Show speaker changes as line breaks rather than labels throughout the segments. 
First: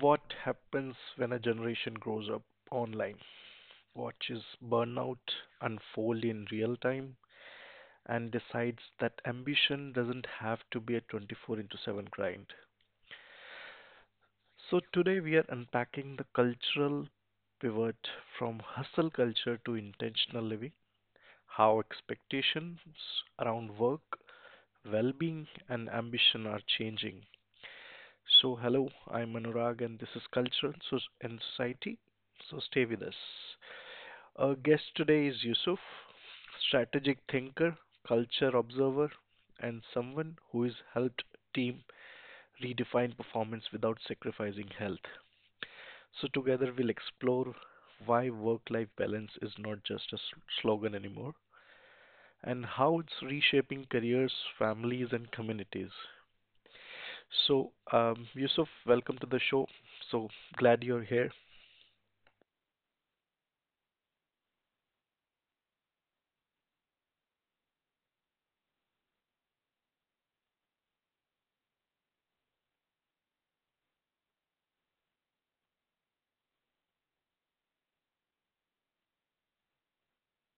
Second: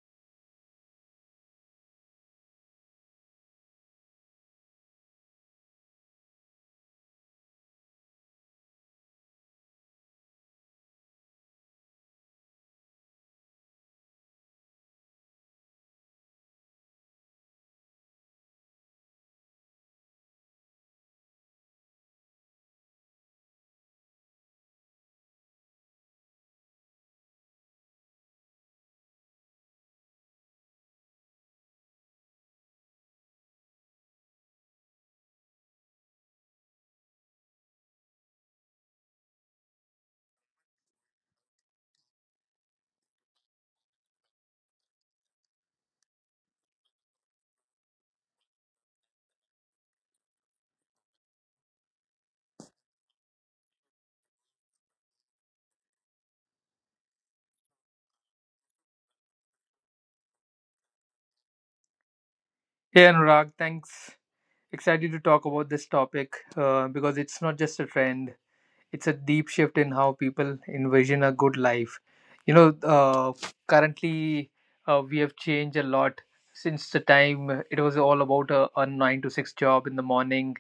What happens when a generation grows up online, watches burnout unfold in real time, and decides that ambition doesn't have to be a 24 into 7 grind. So, today we are unpacking the cultural pivot from hustle culture to intentional living, how expectations around work, well being, and ambition are changing. So, hello, I'm Anurag, and this is Culture and Society. So, stay with us. Our guest today is Yusuf, strategic thinker, culture observer, and someone who has helped team redefine performance without sacrificing health. So together we'll explore why work-life balance is not just a slogan anymore and how it's reshaping careers, families, and communities. So, Yusuf, welcome to the show. So glad you're here.
Hey Anurag, thanks. Excited to talk about this topic, because it's not just a trend, it's a deep shift in how people envision a good life. You know, currently we have changed a lot since the time it was all about a 9 to 6 job in the morning.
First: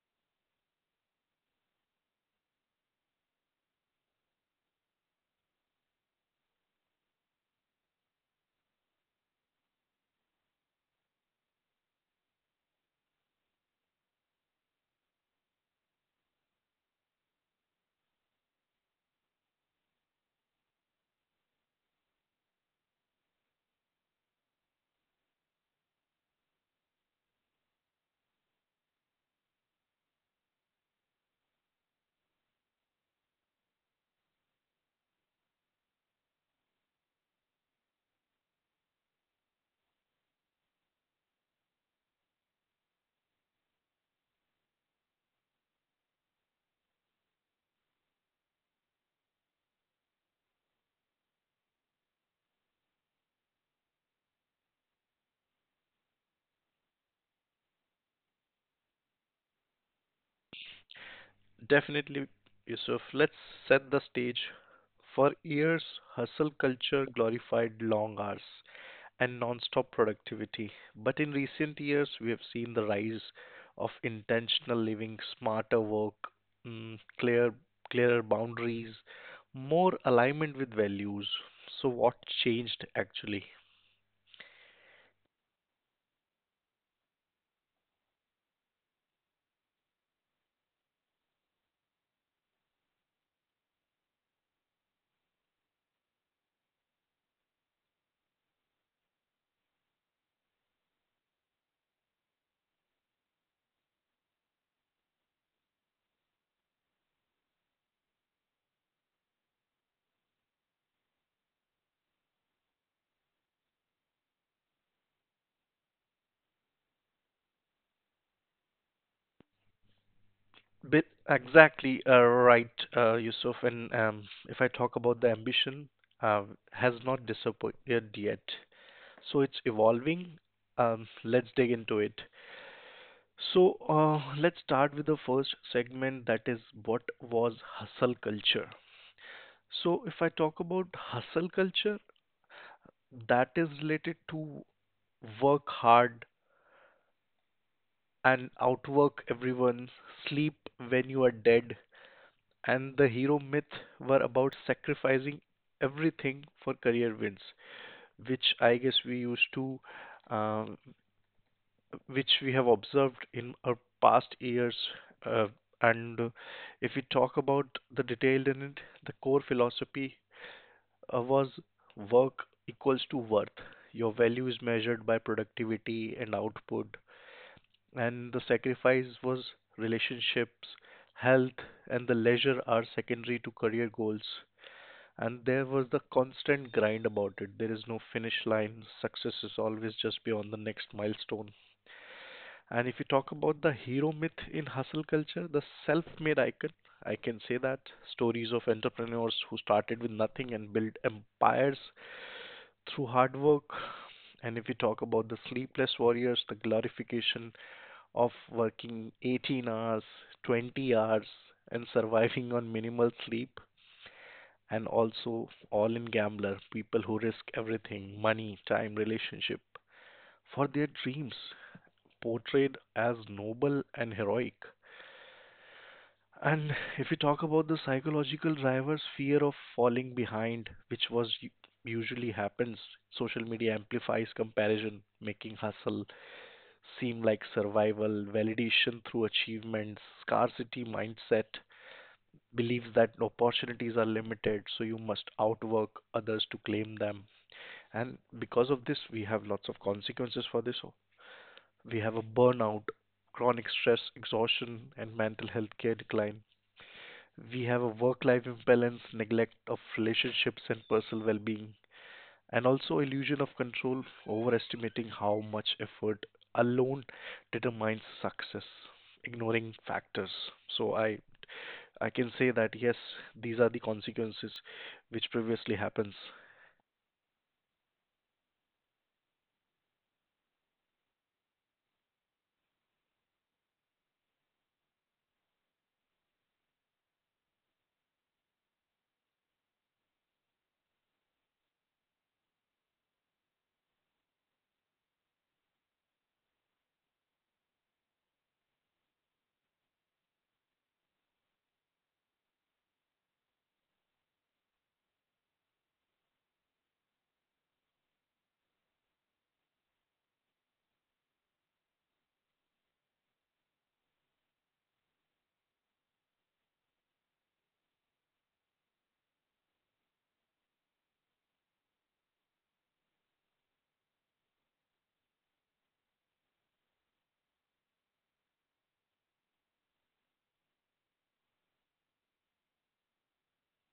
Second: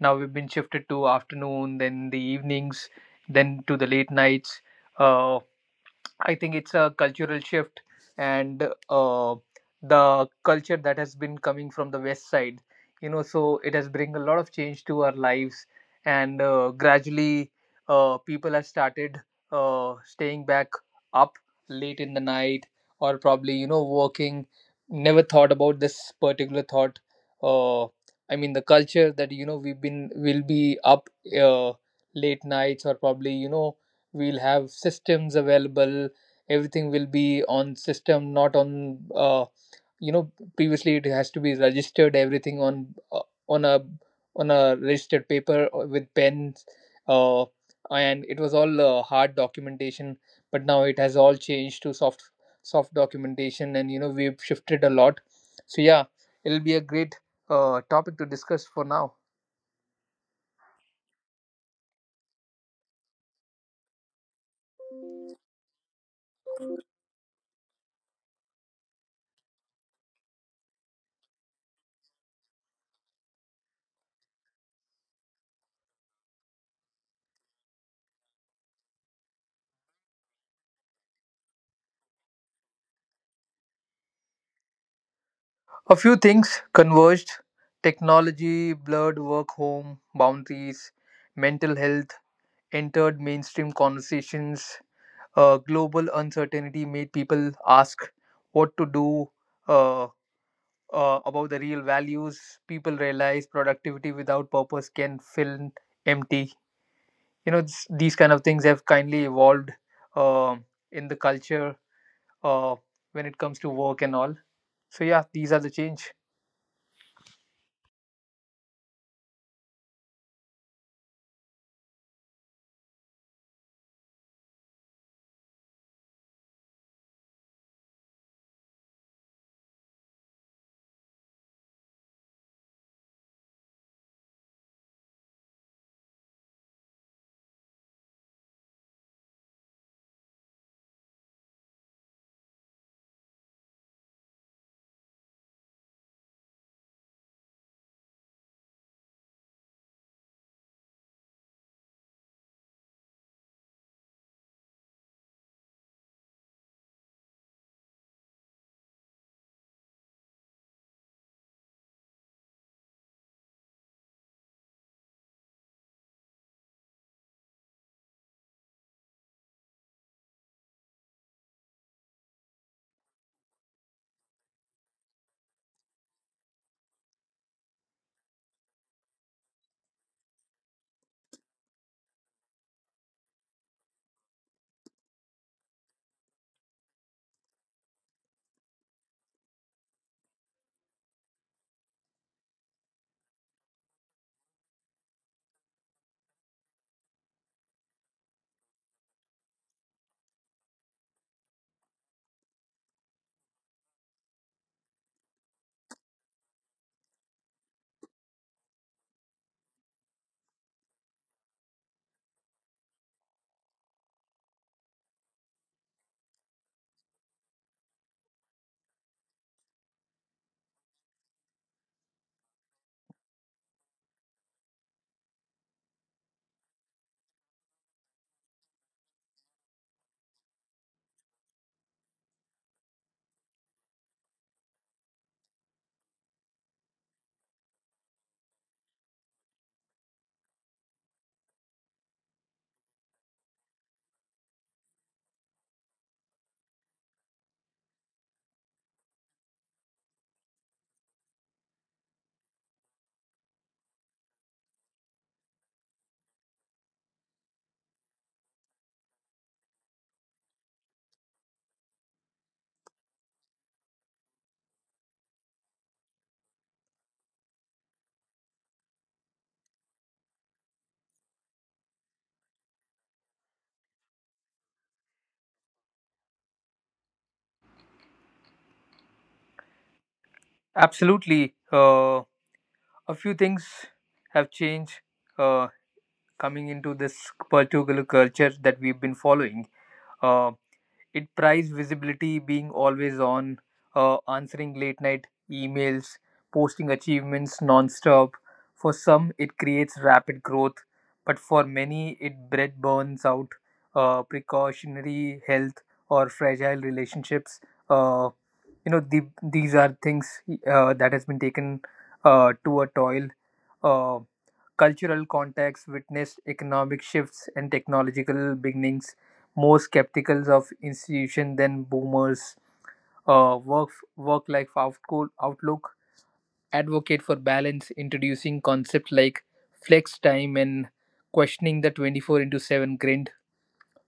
Now we've been shifted to afternoon, then the evenings, then to the late nights. Uh, I think it's a cultural shift, and uh, the culture that has been coming from the west side, you know, so it has bring a lot of change to our lives, and gradually, people have started staying back up late in the night, or probably you know working. Never thought about this particular thought. Uh, I mean, the culture that you know we've been will be up uh, late nights, or probably you know we'll have systems available. Everything will be on system, not on you know, previously it has to be registered everything on on a on a registered paper or with pens, uh, and it was all hard documentation, but now it has all changed to soft documentation, and you know we've shifted a lot. So yeah, it'll be a great topic to discuss for now.
Definitely, Yusuf. Let's set the stage. For years, hustle culture glorified long hours and non-stop productivity. But in recent years, we have seen the rise of intentional living, smarter work, mm, clear, clearer boundaries, more alignment with values. So, what changed actually?
A few things converged. Technology blurred work home boundaries. Mental health entered mainstream conversations. Global uncertainty made people ask what to do uh, about the real values. People realize productivity without purpose can feel empty. You know, these kind of things have kindly evolved um in the culture uh, when it comes to work and all. So yeah, these are the change.
Bit exactly right, Yusuf. And if I talk about the ambition, uh, has not disappeared yet. So it's evolving. Let's dig into it. So let's start with the first segment, that is, what was hustle culture. So if I talk about hustle culture, that is related to work hard and outwork everyone, sleep when you are dead, and the hero myth were about sacrificing everything for career wins, which I guess we used to. Um, which we have observed in our past years. Uh, and If we talk about the detailed in it, the core philosophy was work equals to worth. Your value is measured by productivity and output, and the sacrifice was relationships, health, and the leisure are secondary to career goals. And there was the constant grind about it. There is no finish line. Success is always just beyond the next milestone. And if you talk about the hero myth in hustle culture, the self made icon, I can say that stories of entrepreneurs who started with nothing and built empires through hard work. And if you talk about the sleepless warriors, the glorification of working 18 hours, 20 hours, and surviving on minimal sleep. And also, all in gambler, people who risk everything money, time, relationship for their dreams, portrayed as noble and heroic. And if we talk about the psychological drivers, fear of falling behind, which was usually happens, social media amplifies comparison, making hustle seem like survival, validation through achievements, scarcity mindset, believes that opportunities are limited, so you must outwork others to claim them. And because of this, we have lots of consequences for this. We have a burnout, chronic stress, exhaustion, and mental health care decline. We have a work life imbalance, neglect of relationships and personal well being, and also illusion of control, overestimating how much effort alone determines success, ignoring factors. So, I can say that yes, these are the consequences which previously happens.
Absolutely. A few things have changed uh, coming into this particular culture that we've been following. Uh, it prized visibility, being always on, answering late night emails, posting achievements nonstop. For some, it creates rapid growth, but for many, it bred burns out, precautionary health, or fragile relationships. Uh, you know, these are things that has been taken to a toil. Um Cultural contexts witnessed economic shifts and technological beginnings. More skeptical of institution than boomers. Uh, work work-life outlook. Advocate for balance, introducing concepts like flex time and questioning the 24 into 7 grind.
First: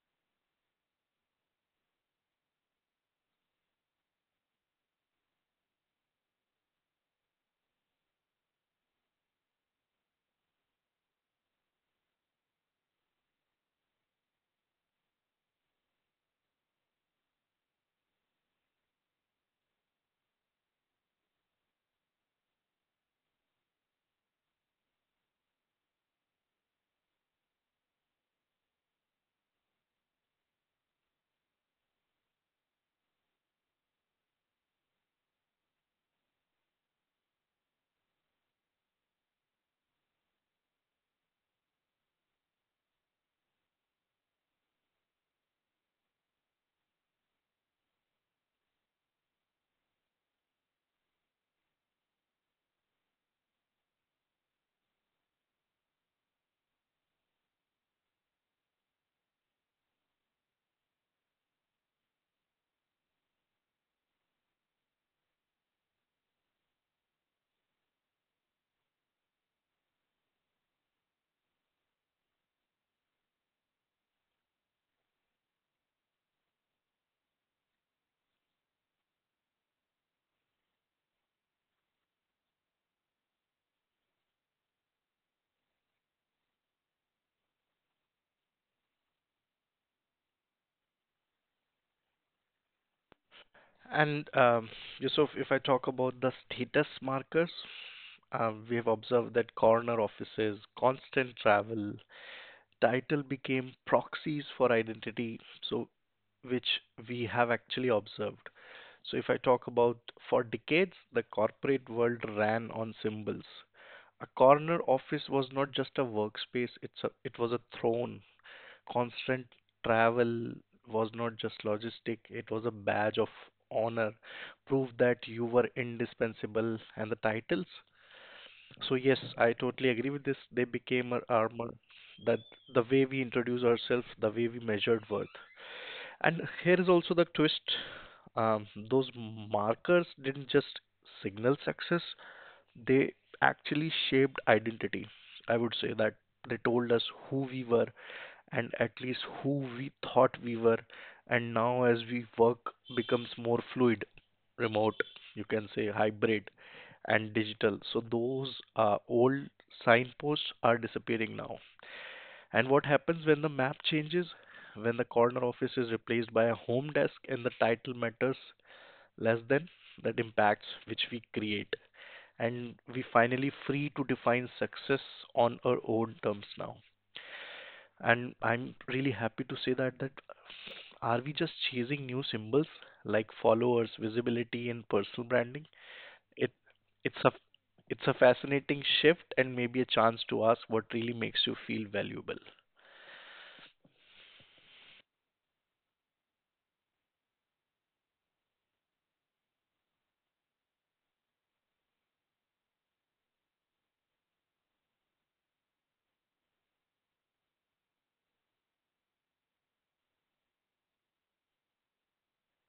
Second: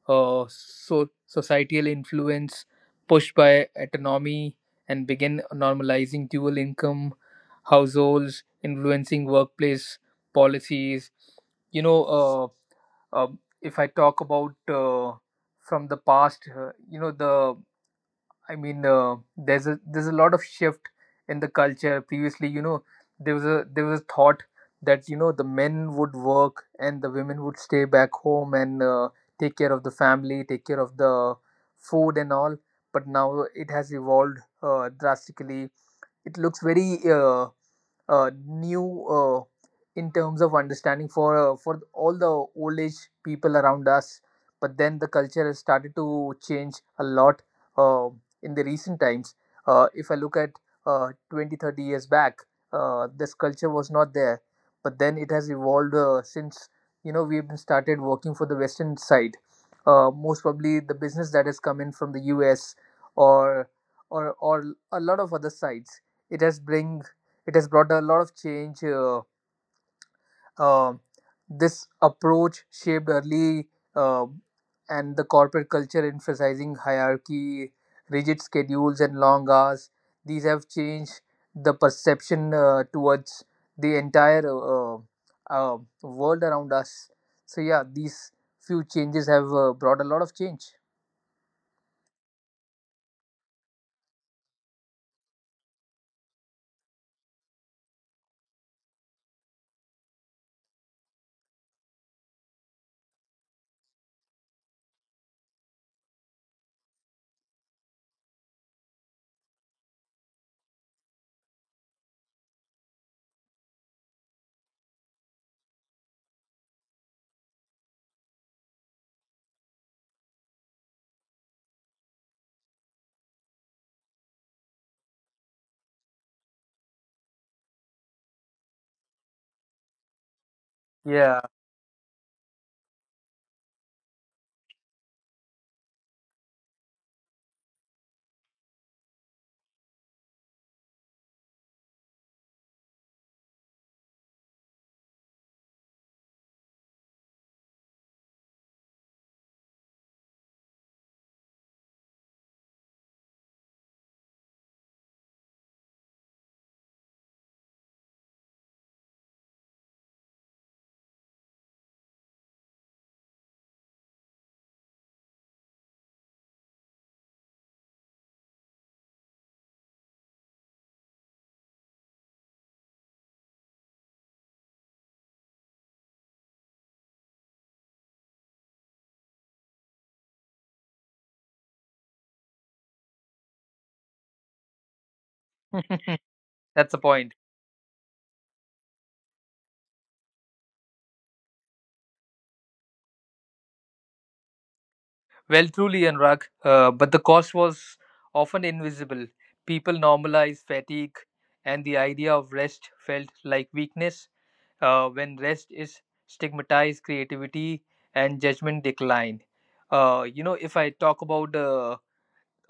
So societal influence pushed by autonomy and began normalizing dual income households, influencing workplace policies. You know, if I talk about from the past, you know, the I mean, there's a lot of shift in the culture. Previously, you know, there was a thought that you know the men would work and the women would stay back home and take care of the family, take care of the food and all. But now it has evolved drastically. It looks very new in terms of understanding for for all the old age people around us. But then the culture has started to change a lot uh, in the recent times. If I look at 20, 30 years back, this culture was not there. But then it has evolved since you know we've started working for the Western side. Most probably the business that has come in from the U.S., or or a lot of other sides, it has bring it has brought a lot of change. Uh, this approach shaped early, uh, and the corporate culture emphasizing hierarchy, rigid schedules and long hours, these have changed the perception towards the entire world around us. So yeah, these few changes have brought a lot of change.
And Yusuf, if I talk about the status markers, we have observed that corner offices, constant travel, title became proxies for identity, so which we have actually observed. So if I talk about, for decades the corporate world ran on symbols. A corner office was not just a workspace, it was a throne. Constant travel was not just logistic, it was a badge of honor, proof that you were indispensable, and the titles, so yes, I totally agree with this. They became our
Yeah.
armor. That the way we introduce ourselves, the way we measured worth. And here is also the twist. Those markers didn't just signal success; they actually shaped identity. I would say that they told us who we were, and at least who we thought we were. And now as we work becomes more fluid, remote, you can say hybrid and digital, so those old signposts are disappearing now. And what happens when the map changes, when the corner office is replaced by a home desk and the title matters less than that, impacts which we create, and we finally free to define success on our own terms now. And I'm really happy to say that, that are we just chasing new symbols like followers, visibility, and personal branding? It
That's the
it's
point.
a it's a fascinating shift and maybe a chance to ask what really makes you feel valuable.
Well, truly, Anurag, but the cost was often invisible. People normalized fatigue, and the idea of rest felt like weakness. When rest is stigmatized, creativity and judgment decline. You know, if I talk about uh,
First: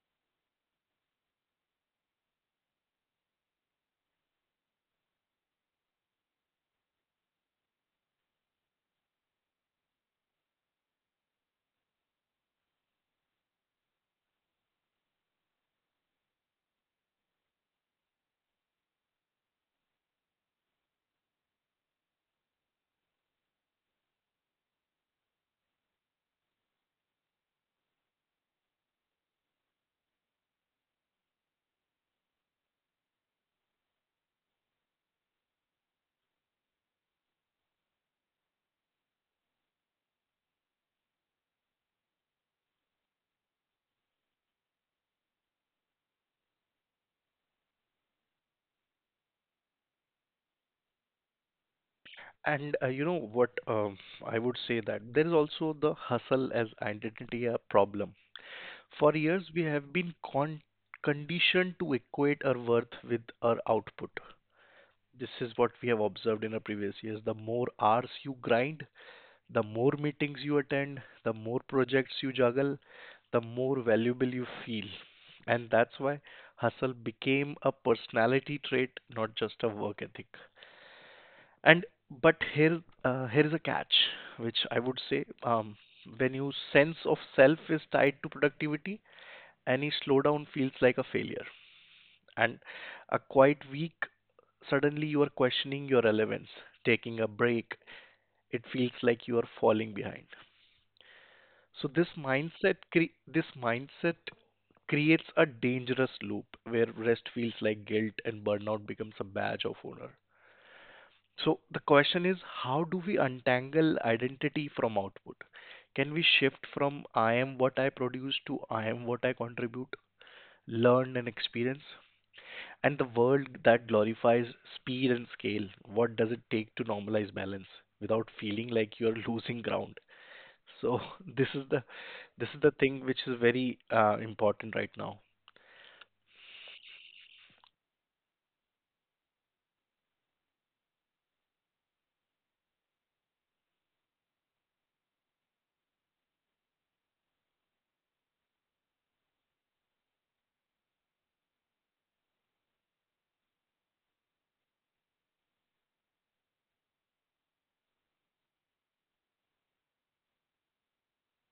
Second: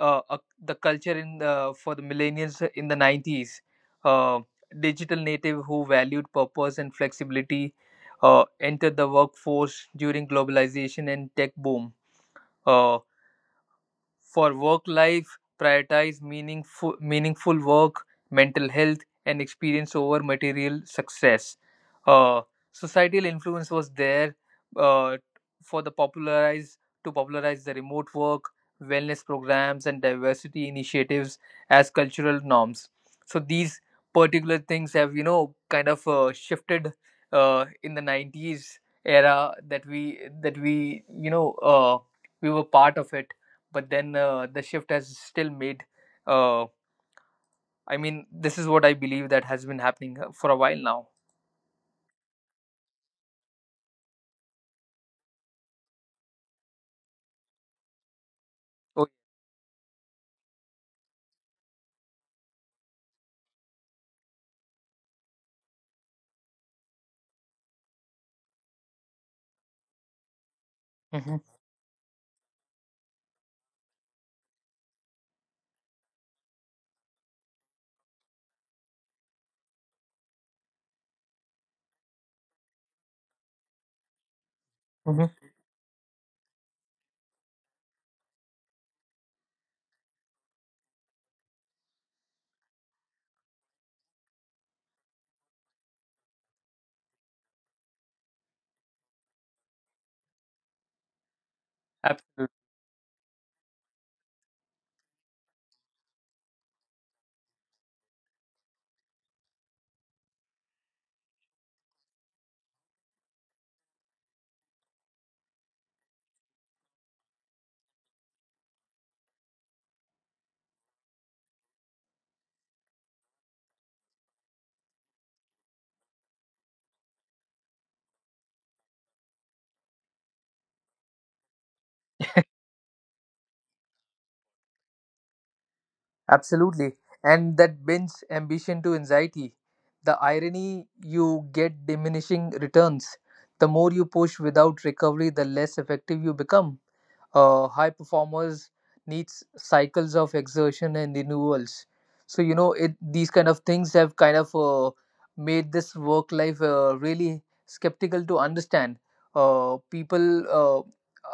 uh, uh, the culture for the millennials in the 90s, uh, digital native who valued purpose and flexibility entered the workforce during globalization and tech boom. Uh, for work life, prioritize meaningful work, mental health, and experience over material success. Uh, Societal influence was there uh, for the popularize to popularize the remote work, wellness programs, and diversity initiatives as cultural norms. So these particular things have you know kind of shifted in the 90s era that we you know we were part of it. But then the shift has still made. uh, I mean, this is what I believe that has been happening for a while now.
And you know what I would say that there is also the hustle as identity a problem. For
Oh.
years we have been conditioned to equate our worth with our output. This is what we have observed in our previous years. The more hours you grind, the more meetings you attend, the
Mm-hmm.
more projects you juggle, the more valuable you feel. And that's why hustle became a personality trait, not just a work ethic. And but here, here is a catch, which I would say,
Mm-hmm.
when your sense of self is tied to productivity, any slowdown feels like a failure. And a quiet week, suddenly you are questioning your relevance, taking a break. It feels like you are falling behind. So
Absolutely.
this mindset creates a dangerous loop where rest feels like guilt and burnout becomes a badge of honor. So the question is, how do we untangle identity from output? Can we shift from I am what I produce to I am what I contribute, learn and experience? And the world that glorifies speed and scale, what does it take to normalize balance without feeling like you're losing ground? So this is the this is the thing which is very important right now.
Absolutely. And that bends ambition to anxiety. The irony you get diminishing returns. The more you push without recovery, the less effective you become. High performers needs cycles of exertion and renewals. So you know it. These kind of things have kind of made this work life really skeptical to understand. People, uh,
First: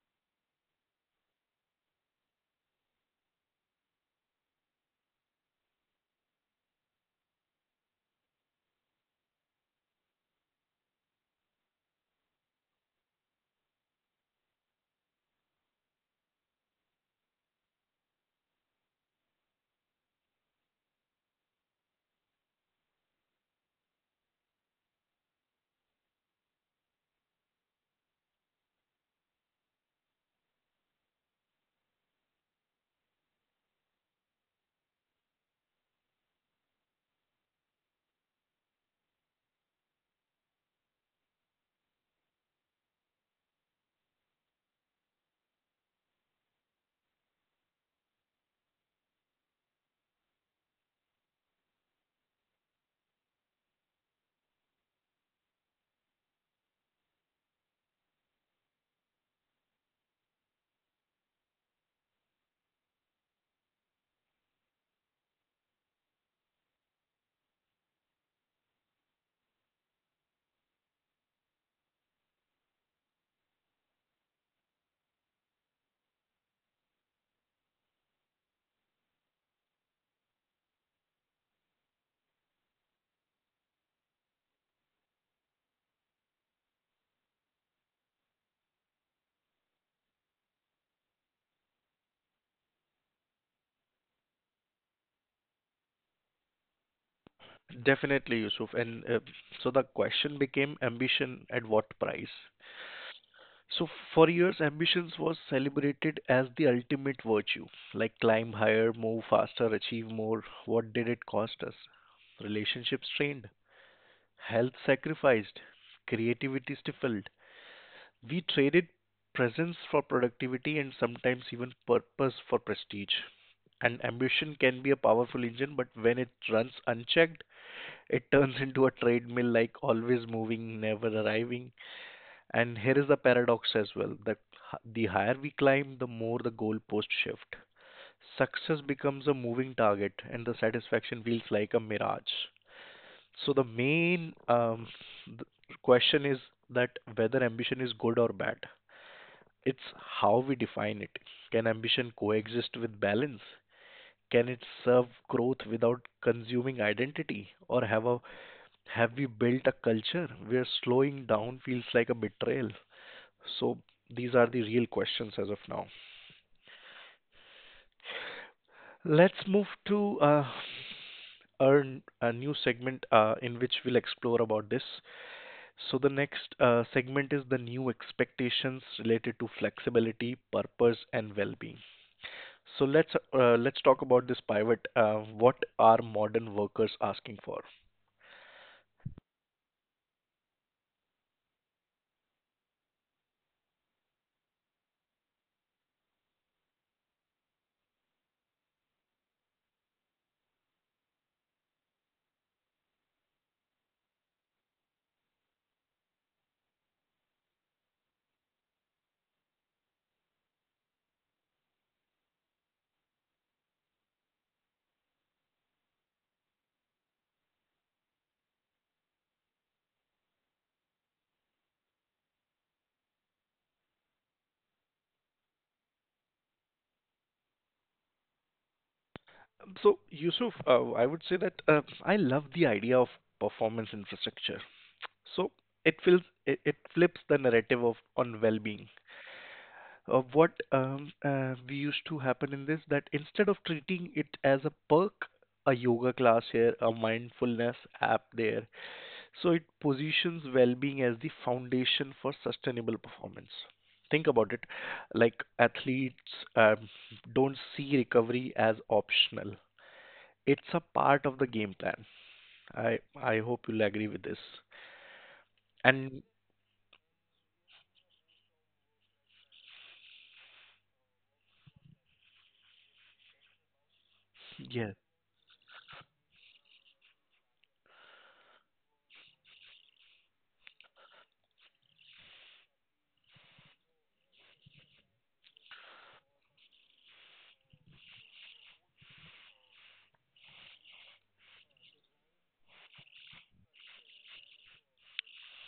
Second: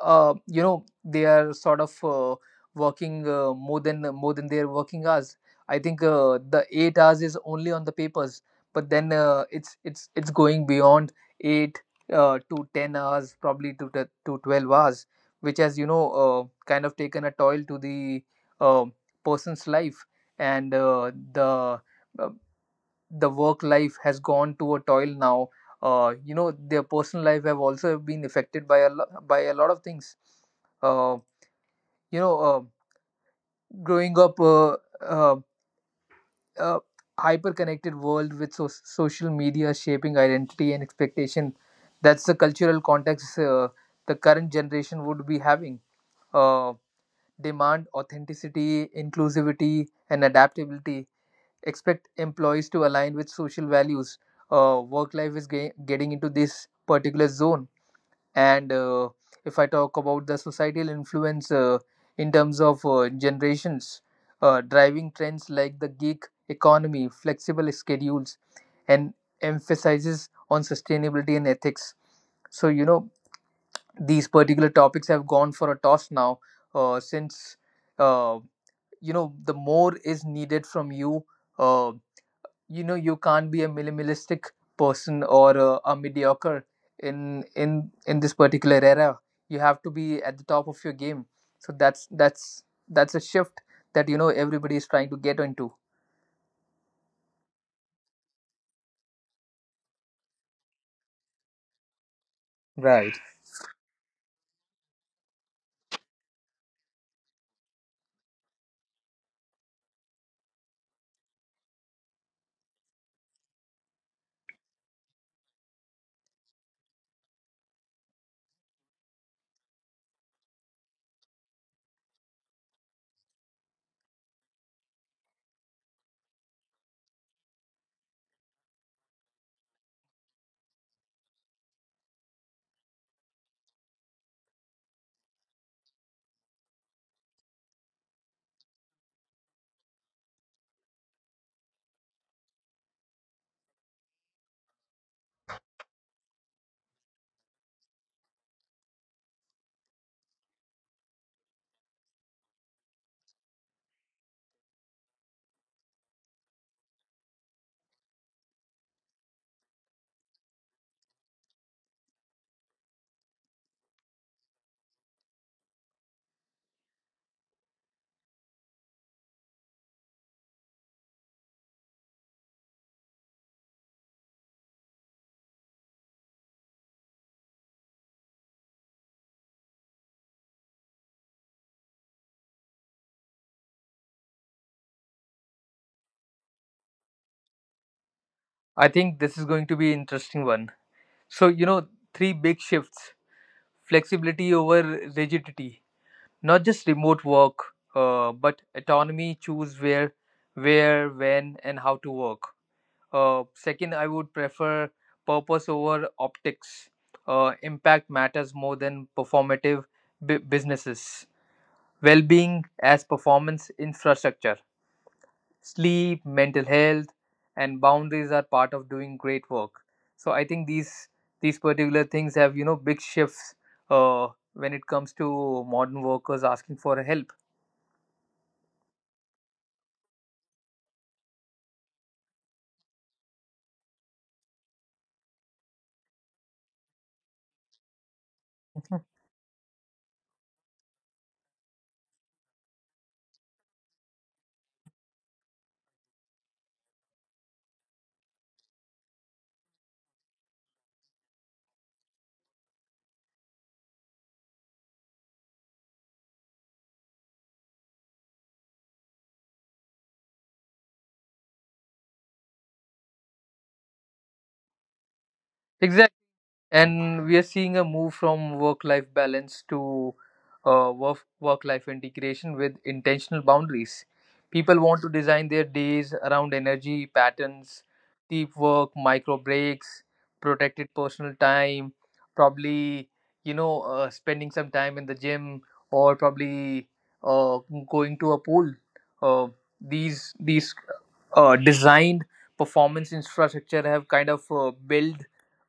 uh, you know, they are sort of. Working more than their working hours. I think the 8 hours is only on the papers, but then it's going beyond eight to 10 hours, probably to to 12 hours, which has you know kind of taken a toll to the uh, person's life, and uh, the work life has gone to a toil now. You know, their personal life have also been affected by by a lot of things, uh, you know, growing up uh, a hyper connected world with social media shaping identity and expectation. That's the cultural context. The current generation would be having uh, demand authenticity, inclusivity and adaptability, expect employees to align with social values. Work life is getting into this particular zone. And if I talk about the societal influence in terms of generations driving trends like the gig economy, flexible schedules, and emphasizes on sustainability and ethics. So you know, these particular topics have gone for a toss now, since uh, you know, the more is needed from you. uh, you know, you can't be a minimalistic person, or a mediocre in this particular era. You have to be at the top of your game. So that's a shift that you know everybody is trying to get into.
Definitely, Yusuf. And so the question became, ambition at what price?
Right.
So for years, ambitions was celebrated as the ultimate virtue, like climb higher, move faster, achieve more. What did it cost us? Relationships strained, health sacrificed, creativity stifled. We traded presence for productivity and sometimes even purpose for prestige. And ambition can be a powerful engine, but when it runs unchecked, it turns into a treadmill, like always moving, never arriving. And here is the paradox as well that the higher we climb, the more the goalpost shift. Success becomes a moving target, and the satisfaction feels like a mirage. So the main th- question is that whether ambition is good or bad. It's how we define it. Can ambition coexist with balance? Can it serve growth without consuming identity, or have we built a culture where slowing down feels like a betrayal? So these are the real questions as of now. Let's move to a new segment in which we'll explore about this. So the next segment is the new expectations related to flexibility, purpose and well-being. So let's talk about this pivot. What are modern workers asking for?
I think this is going to be interesting one. So you know, three big shifts. Flexibility over rigidity, not just remote work, but autonomy, choose where, when and how to work. Second, I would prefer purpose over optics. Impact matters more than performative businesses. Well being as performance infrastructure. Sleep, mental health, and boundaries are part of doing great work. So I think these particular things have you know big shifts when it comes to modern workers asking for help.
Yusuf, I would say that I love the idea of performance infrastructure. So it feels, it flips the narrative of on well-being.
Mhm.
What we used to happen in this that instead of treating it as a perk, a yoga class here, a mindfulness app there, so it positions well-being as the foundation for sustainable performance. Think about it, like athletes um, don't see recovery as optional, it's a part of the game plan. I hope you'll agree with this.
Exactly.
And
And we are seeing a move from work life balance to uh, work life integration with intentional boundaries. People
yeah.
want to design their days around energy patterns, deep work, micro breaks, protected personal time, probably you know spending some time in the gym, or probably uh, going to a pool. uh, these designed performance infrastructure have kind of built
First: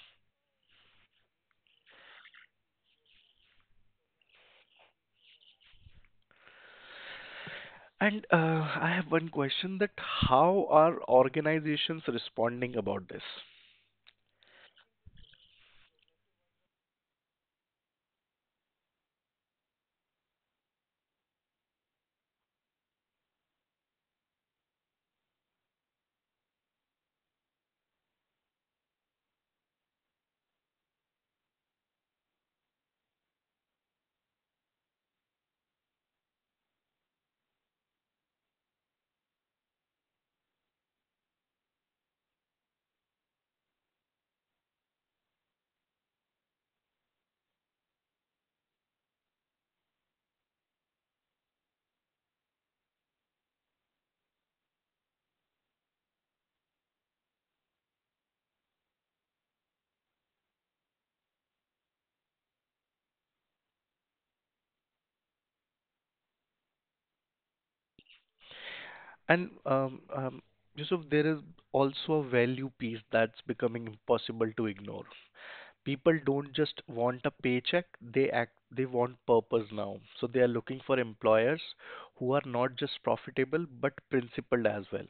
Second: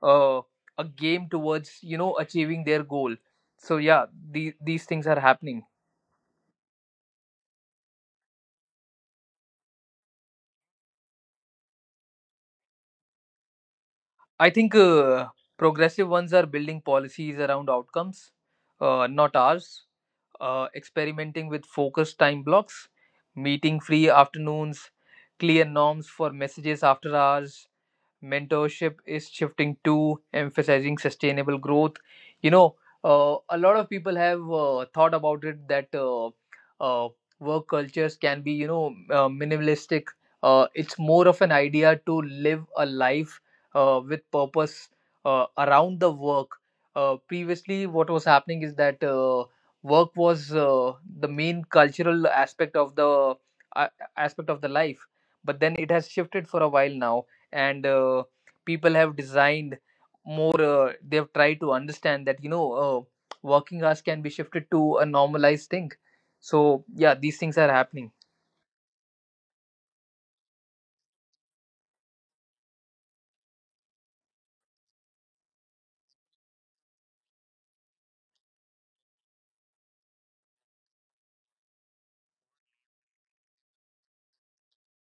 uh, a game towards you know achieving their goal. So yeah, these things are happening.
And I have one question, that how are organizations responding about this?
I think progressive ones are building policies around outcomes, not ours, experimenting with focused time blocks, meeting free afternoons, clear norms for messages after hours. Mentorship is shifting to emphasizing sustainable growth. You know, a lot of people have thought about it that uh, work cultures can be you know minimalistic. It's more of an idea to live a life with purpose around the work. Previously, what was happening is that work was the main cultural aspect of the uh, life, but then it has shifted for a while now. And people have designed more. They've tried to understand that you know working hours can be shifted to a normalized thing. So yeah, these things are happening.
And Yusuf, there is also a value piece that's becoming impossible to ignore. People don't just want a paycheck; they want purpose now. So they are looking for employers who are not just profitable but principled as well.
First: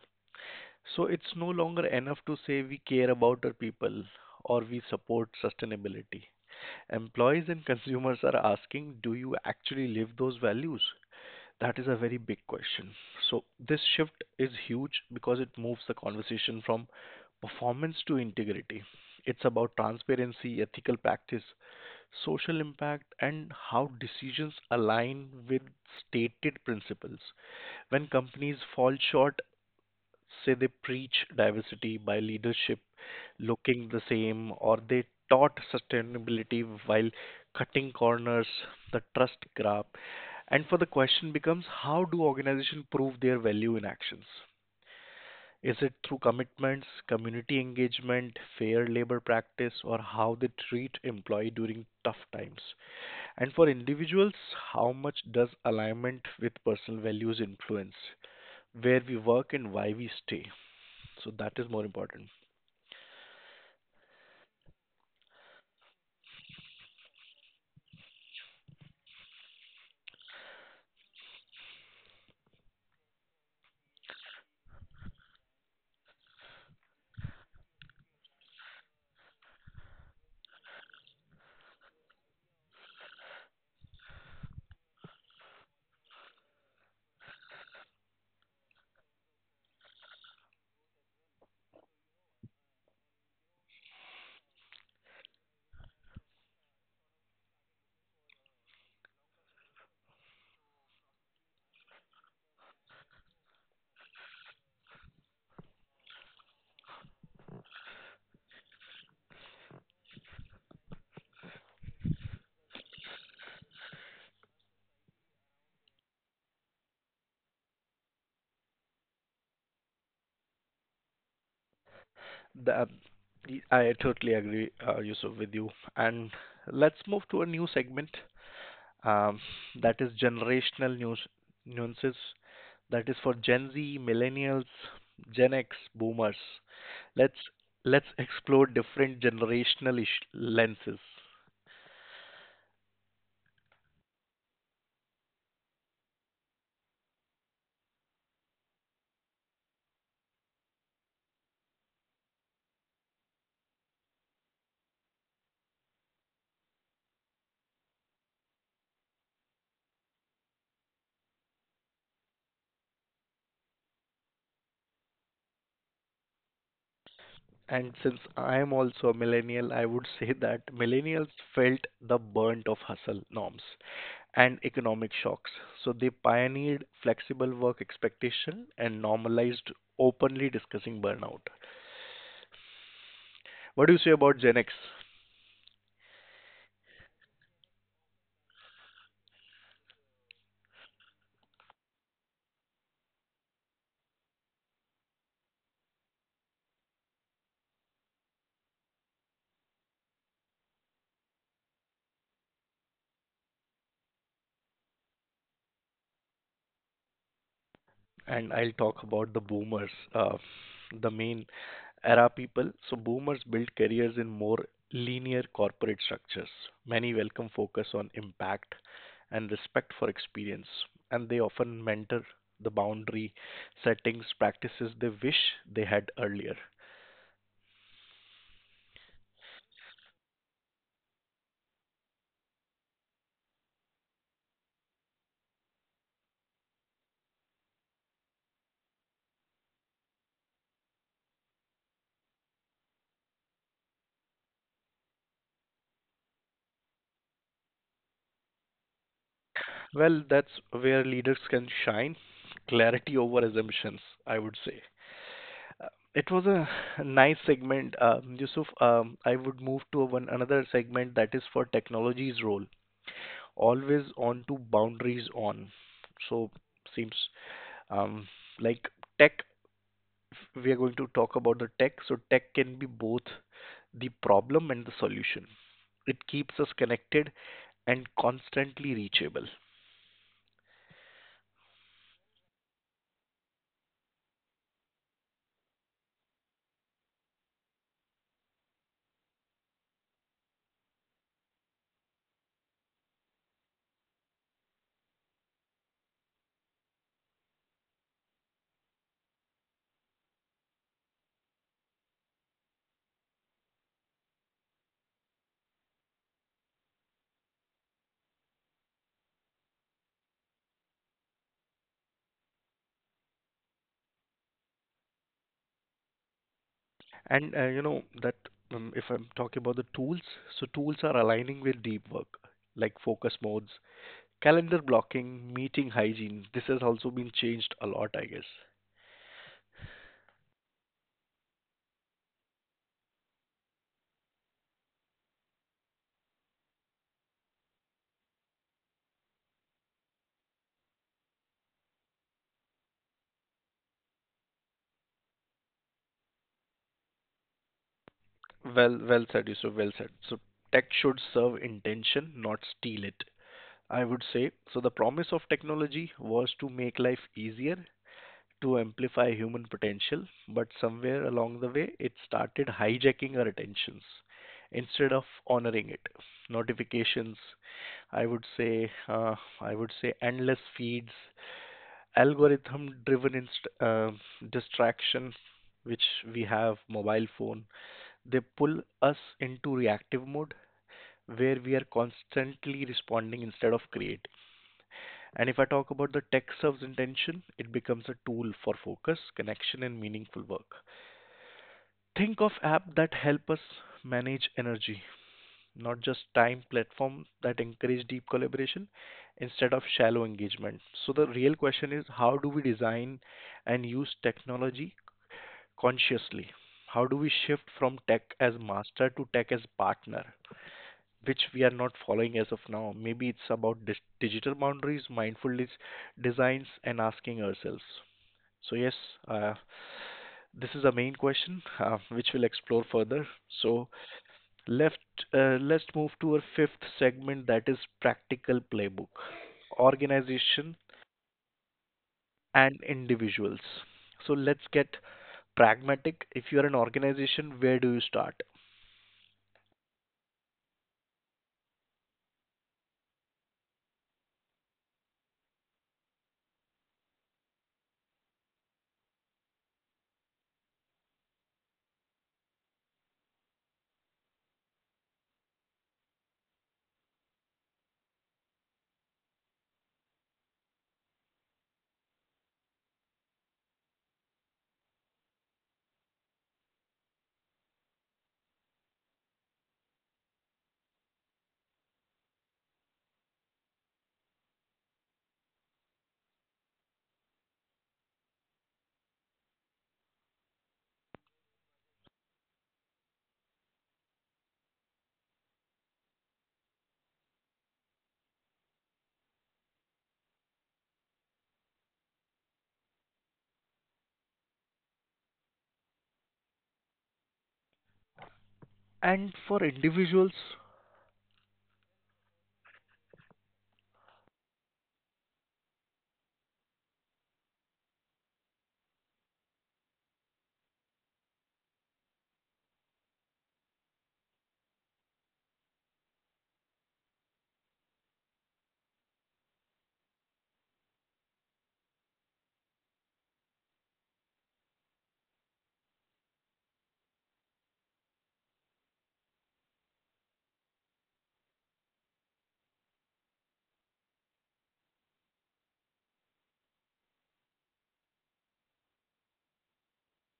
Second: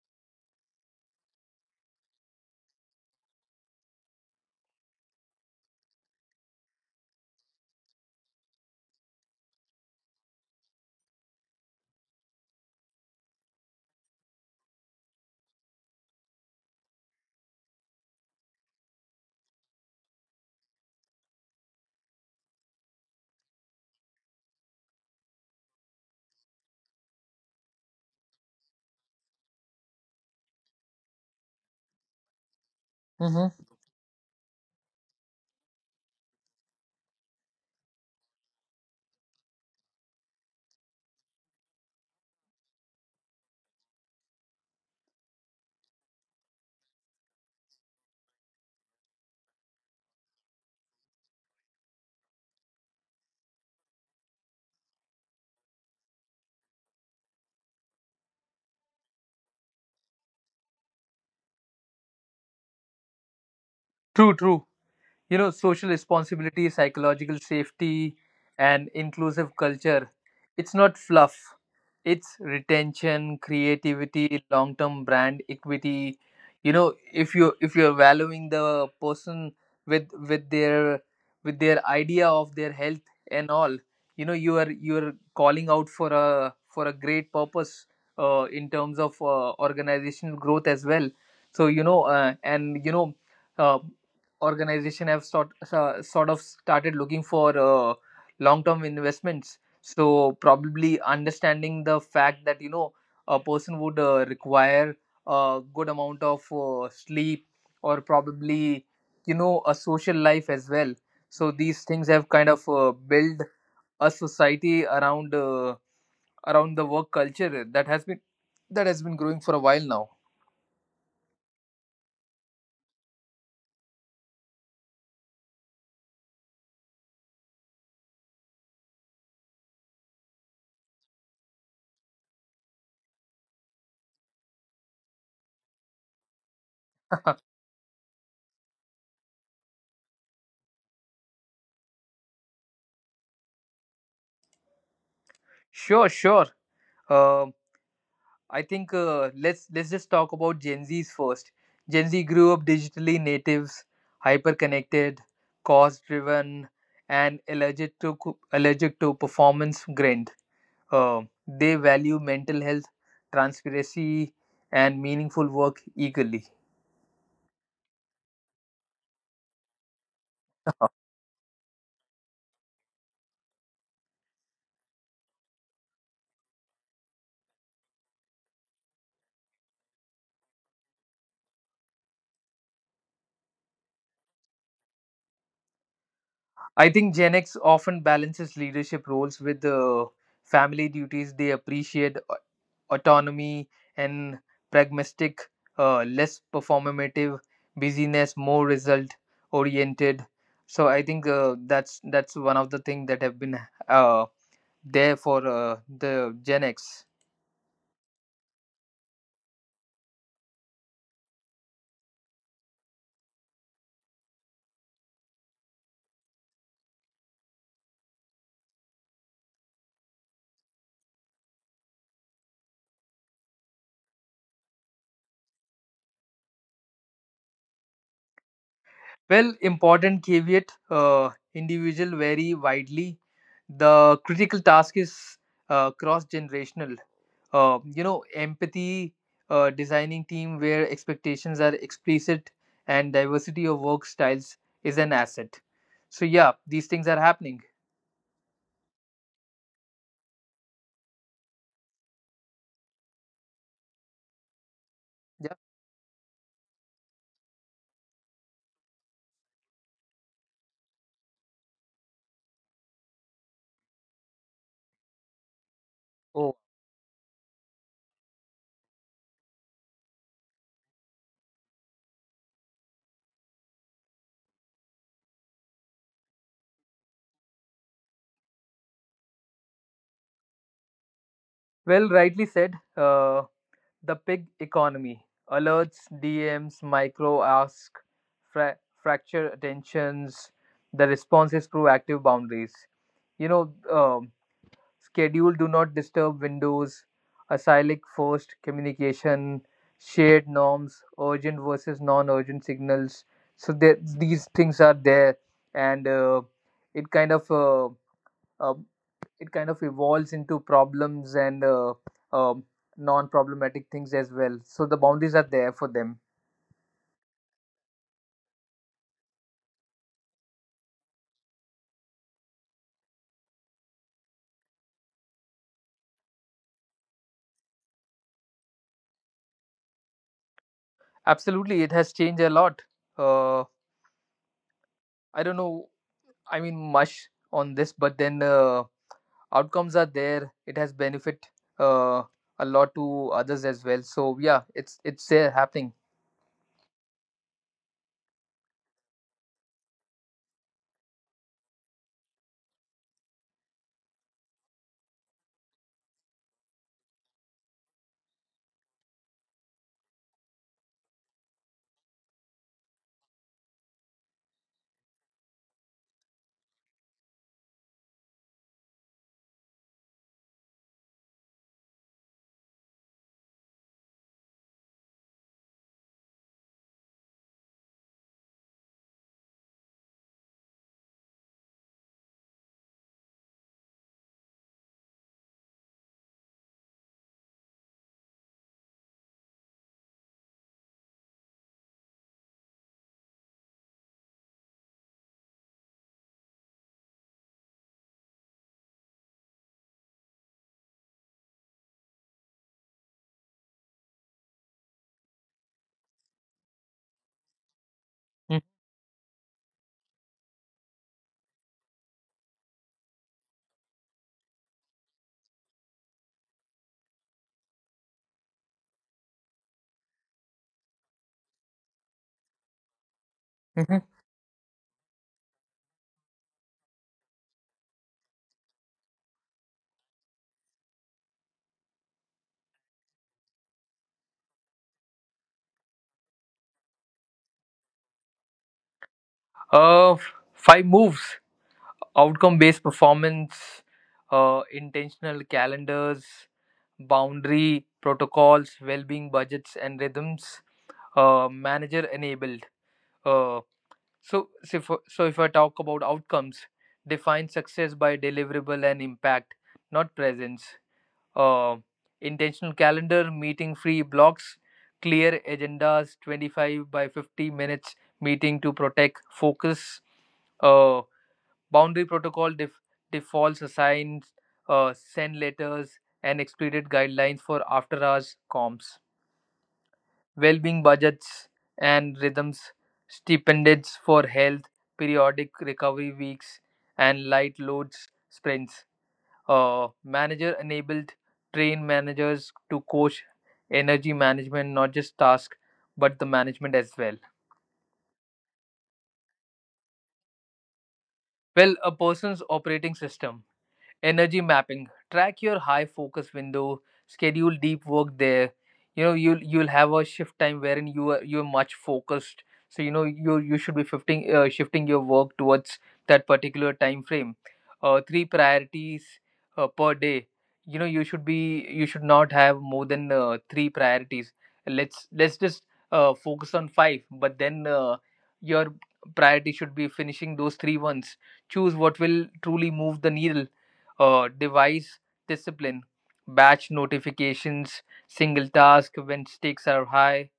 So it's no longer enough to say we care about our people or we support sustainability. Employees and consumers are asking, do you actually live those values? That is a very big question. So this shift is huge because it moves the conversation from performance to integrity. It's about transparency, ethical practice, social impact, and how decisions align with stated principles. When companies fall short, say they preach diversity by leadership
Hmm.
looking the same, or they taught sustainability while cutting corners, the trust graph, and for the question becomes, how do organizations prove their value in actions? Is it through commitments, community engagement, fair labor practice, or how they treat employee during tough times? And for individuals, how much does alignment with personal values influence where we work and why we stay? So that is more important.
True, true, you know, social responsibility, psychological safety, and inclusive culture. It's not fluff, it's retention, creativity, long term brand equity. You know, if you're valuing the person with with their with their idea of their health and all, you know you are calling out for a great purpose in terms of organizational growth as well. So you know and you know uh, organization have sort of started looking for long term investments, so probably understanding the fact that you know a person would require a good amount of sleep, or probably you know a social life as Well, so these things have kind of built a society around around the work culture that has been growing for a while now.
The, I totally agree, Yusuf, with you. And let's move to a new segment, um, that is generational news nuances. That is for Gen Z, millennials, Gen X, boomers. Let's let's explore different generational lenses.
Sure, sure. Um I think let's just talk about Gen Z's first. Gen Z grew up digitally natives, hyper connected, cause driven, and allergic to performance grind. Uh, they value mental health, transparency, and meaningful work equally.
And since I am also a millennial, I would say that millennials felt the burnt of hustle norms and economic shocks. So they pioneered flexible work expectation and normalized openly discussing burnout. What do you say about Gen X?
I think Gen X often balances leadership roles with family duties. They appreciate autonomy and pragmatic, less performative busyness, more result oriented. So I think that's one of the things that have been uh, there for the Gen X.
And I'll talk about the boomers, the main era people. So boomers built careers in more linear corporate structures. Many welcome focus on impact and respect for experience, and they often mentor the boundary settings practices they wish they had earlier.
Well, important caveat, individual vary widely. The critical task is cross generational. You know, empathy, designing team where expectations are explicit and diversity of work styles is an asset. So, yeah, these things are happening.
Well, that's where leaders can shine. Clarity over assumptions, I would say.
Yeah.
Uh, It was a nice segment, Yusuf. I would move to a one another segment that is for technology's role. Always on to boundaries on. So
Oh,
seems um, like tech. We are going to talk about the tech. So tech can be both the problem and the solution. It keeps us connected and constantly reachable.
well, rightly said. The pig economy alerts, DMs, micro ask, fracture attentions. The response is proactive boundaries. You know, schedule do not disturb windows, acyclic forced communication, shared norms, urgent versus non urgent signals. So there, these things are there, and it kind of uh, uh, it kind of evolves into problems and, um, non-problematic things as well, so the boundaries are there for them.
And you know that if I'm talking about the tools, so tools are aligning with deep work, like focus modes, calendar blocking, meeting hygiene. This has also been changed a lot, I guess.
Absolutely, it has changed a lot. uh, I don't know, I mean much on this, but then outcomes are there, it has benefit uh, a lot to others as well, so yeah, it's there happening.
Well, well said, Yusuf. Well said. So tech should serve intention, not steal it. I would say. So the promise of technology was to make life easier, to amplify human potential, but somewhere along the way, it started hijacking our attentions instead of honoring it. Notifications, I would say uh, I would say endless feeds, algorithm driven distraction which we have mobile phone, they pull us into reactive mode where we are constantly responding instead of creating. And if I talk about the tech serves intention, it becomes a tool for focus connection and meaningful work. Think of app that help us manage energy, not just time, platforms that encourage deep collaboration instead of shallow engagement. So the real question is, how do we design and use technology consciously? How do we shift from tech as
Mhm.
master to tech as partner? Which we are not following as of now. Maybe it's about digital boundaries, mindful designs, and asking ourselves. So, yes, uh, this is the main question which we'll explore further. So,
Mhm.
Left, let's move to our fifth segment that is practical playbook, organization and individuals. So let's get pragmatic. If you are an organization, where do you start?
uh 5 moves: outcome based performance, intentional calendars, boundary protocols, well being budgets and rhythms, manager enabled. Uh, so if I talk about outcomes, define success by deliverable and impact, not presence. Uh, Intentional calendar, meeting free blocks, clear agendas, 25 by 50 minutes meeting to protect focus. Uh, Boundary protocol def- defaults assigns, send letters and explicit guidelines for after hours comms. Well-being budgets and rhythms, stipends for health, periodic recovery weeks, and light loads sprints. Manager enabled: train managers to coach energy management, not just task, but the management as well.
And for individuals,
Well, a person's operating system. Energy mapping: track your high focus window, schedule deep work there. You know, you'll have a shift time wherein you're much focused, so you know you should be shifting, shifting your work towards that particular time frame. 3 priorities per day. You know, you should not have more than 3 priorities. Let's just focus on five, but then your priority should be finishing those 3 ones. Choose what will truly move the needle. Device discipline, batch notifications, single task when stakes are high,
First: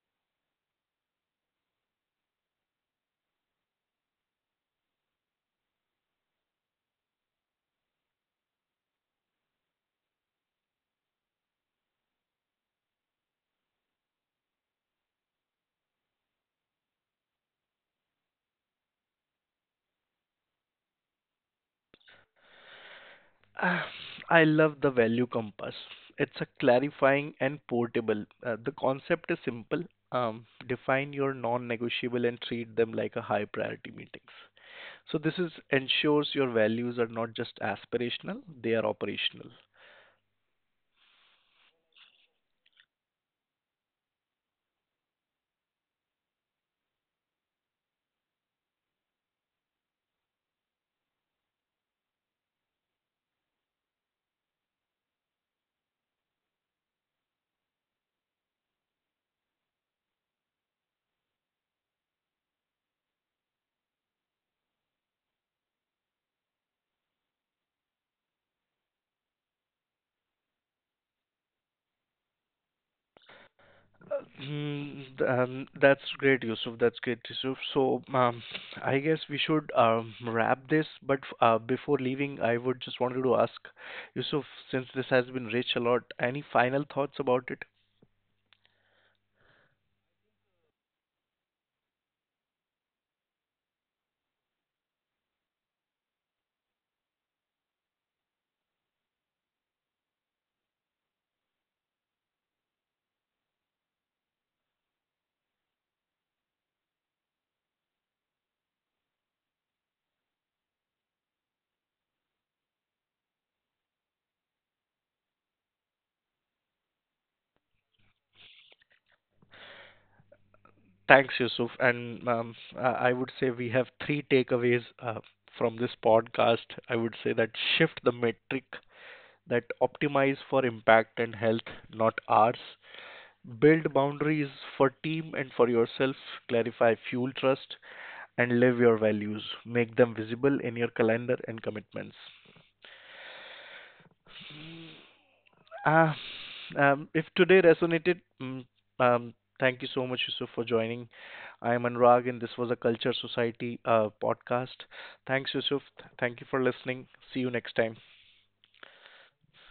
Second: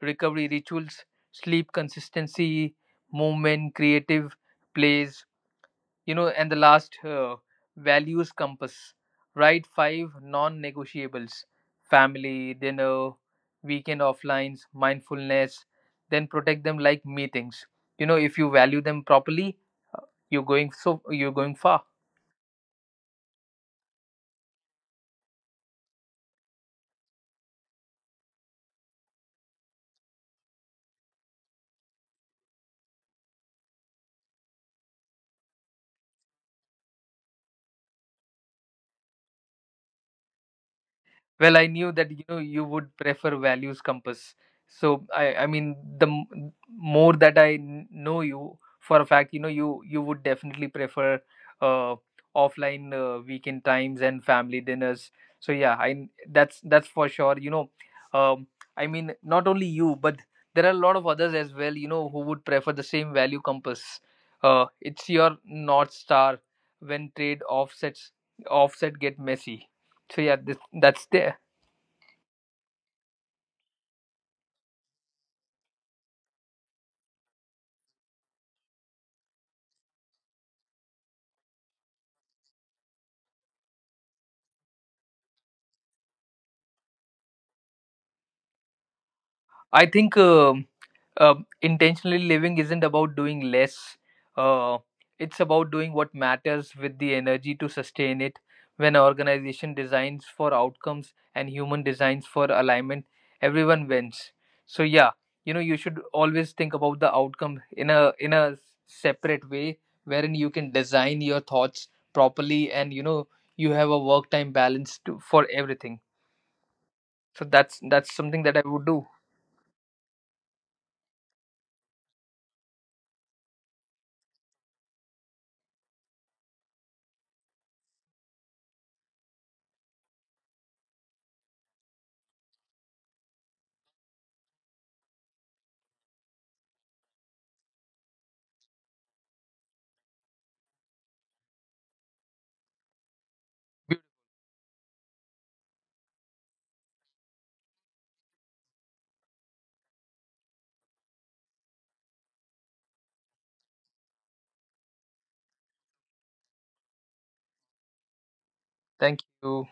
recovery rituals, sleep consistency, movement, creative plays, you know, and the last, values compass. Write 5 non negotiables: family, dinner, weekend offlines, mindfulness, then protect them like meetings. You know, if you value them properly, uh, you're going far.
ah, I love the value compass. It's a clarifying and portable. The concept is simple. Define your non-negotiable and treat them like a high priority meetings. So this is ensures your values are not just aspirational, they are operational.
Well, I knew that you know you would prefer values compass. So I mean, the more that I know you for a fact, you know you would definitely prefer uh, offline weekend times and family dinners. So yeah, I, that's for sure. You know, um, I mean, not only you, but there are a lot of others as well. You know, who would prefer the same value compass. It's your north star when trade offsets offset get messy. So yeah, this, that's the.
That's great, Yusuf. That's great, Yusuf. So I guess we should wrap this. But before leaving, I would just wanted to ask Yusuf, since this has been rich a lot, any final thoughts about it?
I think uh, intentionally living isn't about doing less. Uh, it's about doing what matters with the energy to sustain it. When an organization designs for outcomes and human designs for alignment, everyone wins. So yeah, you know you should always think about the outcome in a separate way, wherein you can design your thoughts properly, and you know you have a work time balance to, for everything. So that's something that I would do.
Thanks, Yusuf. And I would say we have three takeaways from this podcast. I would say that shift the metric that optimize for impact and health, not ours. Build boundaries for team and for yourself, clarify fuel trust, and live your values. Make them visible in your calendar and commitments.
Beautiful.
Uh, if today resonated, thank you so much, Yusuf, for joining. I am Anurag, and this was a Culture Society podcast. Thanks, Yusuf. Thank you for listening. See you next time.
Thank you.